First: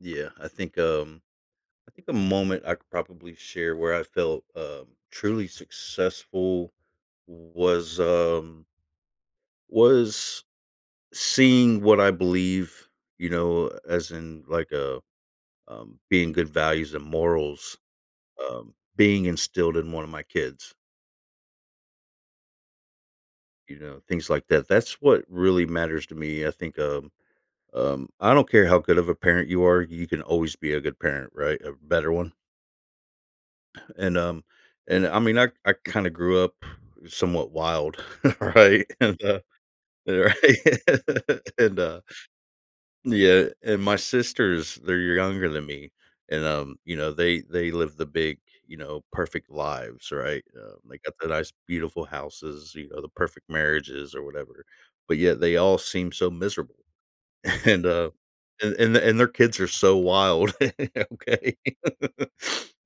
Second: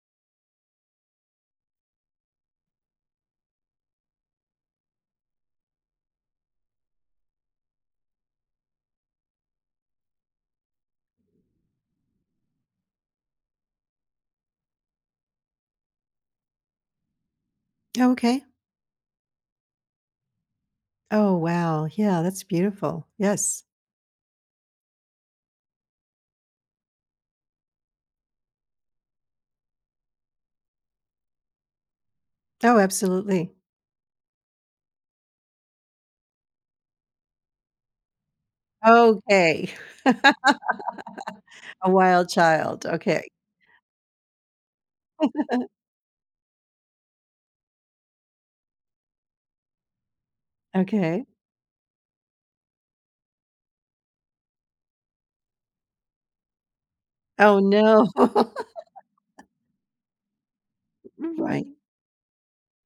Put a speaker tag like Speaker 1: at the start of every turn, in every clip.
Speaker 1: Yeah, I think, um, I think a moment I could probably share where I felt, um, truly successful w was, um was seeing what I believe, you know, as in, like, uh, um, being good values and morals,
Speaker 2: T Okay.
Speaker 1: um, being instilled in one of my kids.
Speaker 2: Oh, wow, yeah, that's beautiful, yes.
Speaker 1: You know, things like that that's what really matters to me, I think, um, um, I don't care how good of a parent you are, you can always be a good parent, right? A better one?
Speaker 2: Oh, absolutely.
Speaker 1: And, um and I mean, I I kinda grew up somewhat wild. Right? And, uh,
Speaker 2: Okay.
Speaker 1: right? And,
Speaker 2: A
Speaker 1: uh
Speaker 2: wild child, okay.
Speaker 1: Yeah, and my sisters, they're younger than me, and, um, you know, they they live the big, you know, perfect lives, right? Um, they got
Speaker 2: Okay.
Speaker 1: the nice beautiful houses, you know, the perfect marriages or whatever, but yet they all seem so miserable.
Speaker 2: Oh,
Speaker 1: And,
Speaker 2: no.
Speaker 1: uh and and their kids are so wild. Okay?
Speaker 2: Right.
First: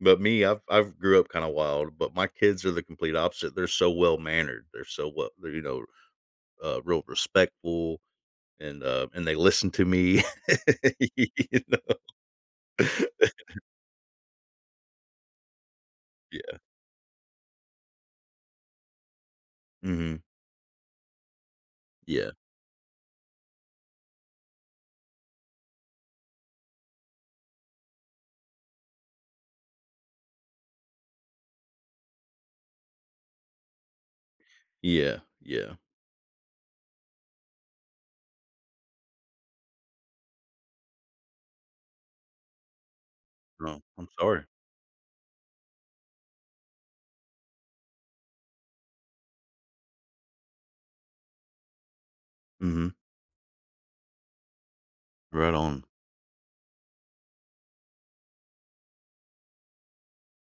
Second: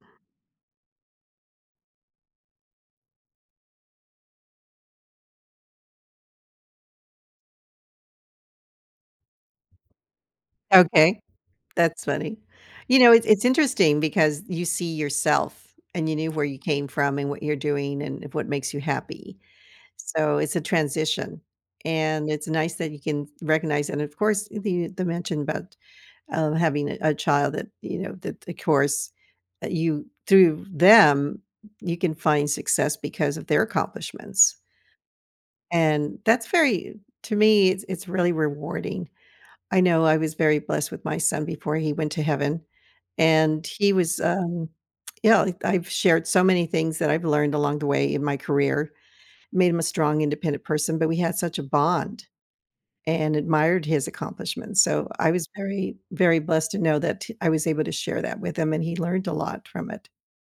Speaker 1: But me, I've I've grew up kinda wild, but my kids are the complete opposite, they're so well mannered, they're so well they're, you know, uh, real respectful, and, uh, and they listen to me.
Speaker 2: Okay.
Speaker 1: You know?
Speaker 2: That's funny. You know, it's it's interesting because you see yourself and you knew where you
Speaker 1: Yeah.
Speaker 2: came from and what you're doing and if what makes you happy.
Speaker 1: Mhm.
Speaker 2: So, it's a transition, and
Speaker 1: Yeah.
Speaker 2: it's nice that you can recognize and, of course the the mention about, uh, having a child that, you know, that the course that you through them you can find success because of their accomplishments.
Speaker 1: Yeah, yeah.
Speaker 2: And that's very to me, it's it's really rewarding. I know I was very blessed with my son before he went to heaven. And
Speaker 1: No,
Speaker 2: he
Speaker 1: I'm
Speaker 2: was,
Speaker 1: sorry.
Speaker 2: um, you know, I've shared so many things that I've learned along the way in my career, it made him a strong, independent person, but we had such a bond
Speaker 1: Mhm.
Speaker 2: and admired his accomplishments, so, I was
Speaker 1: Right on.
Speaker 2: very very blessed to know that I was able to share that with him, and he learned a lot from it.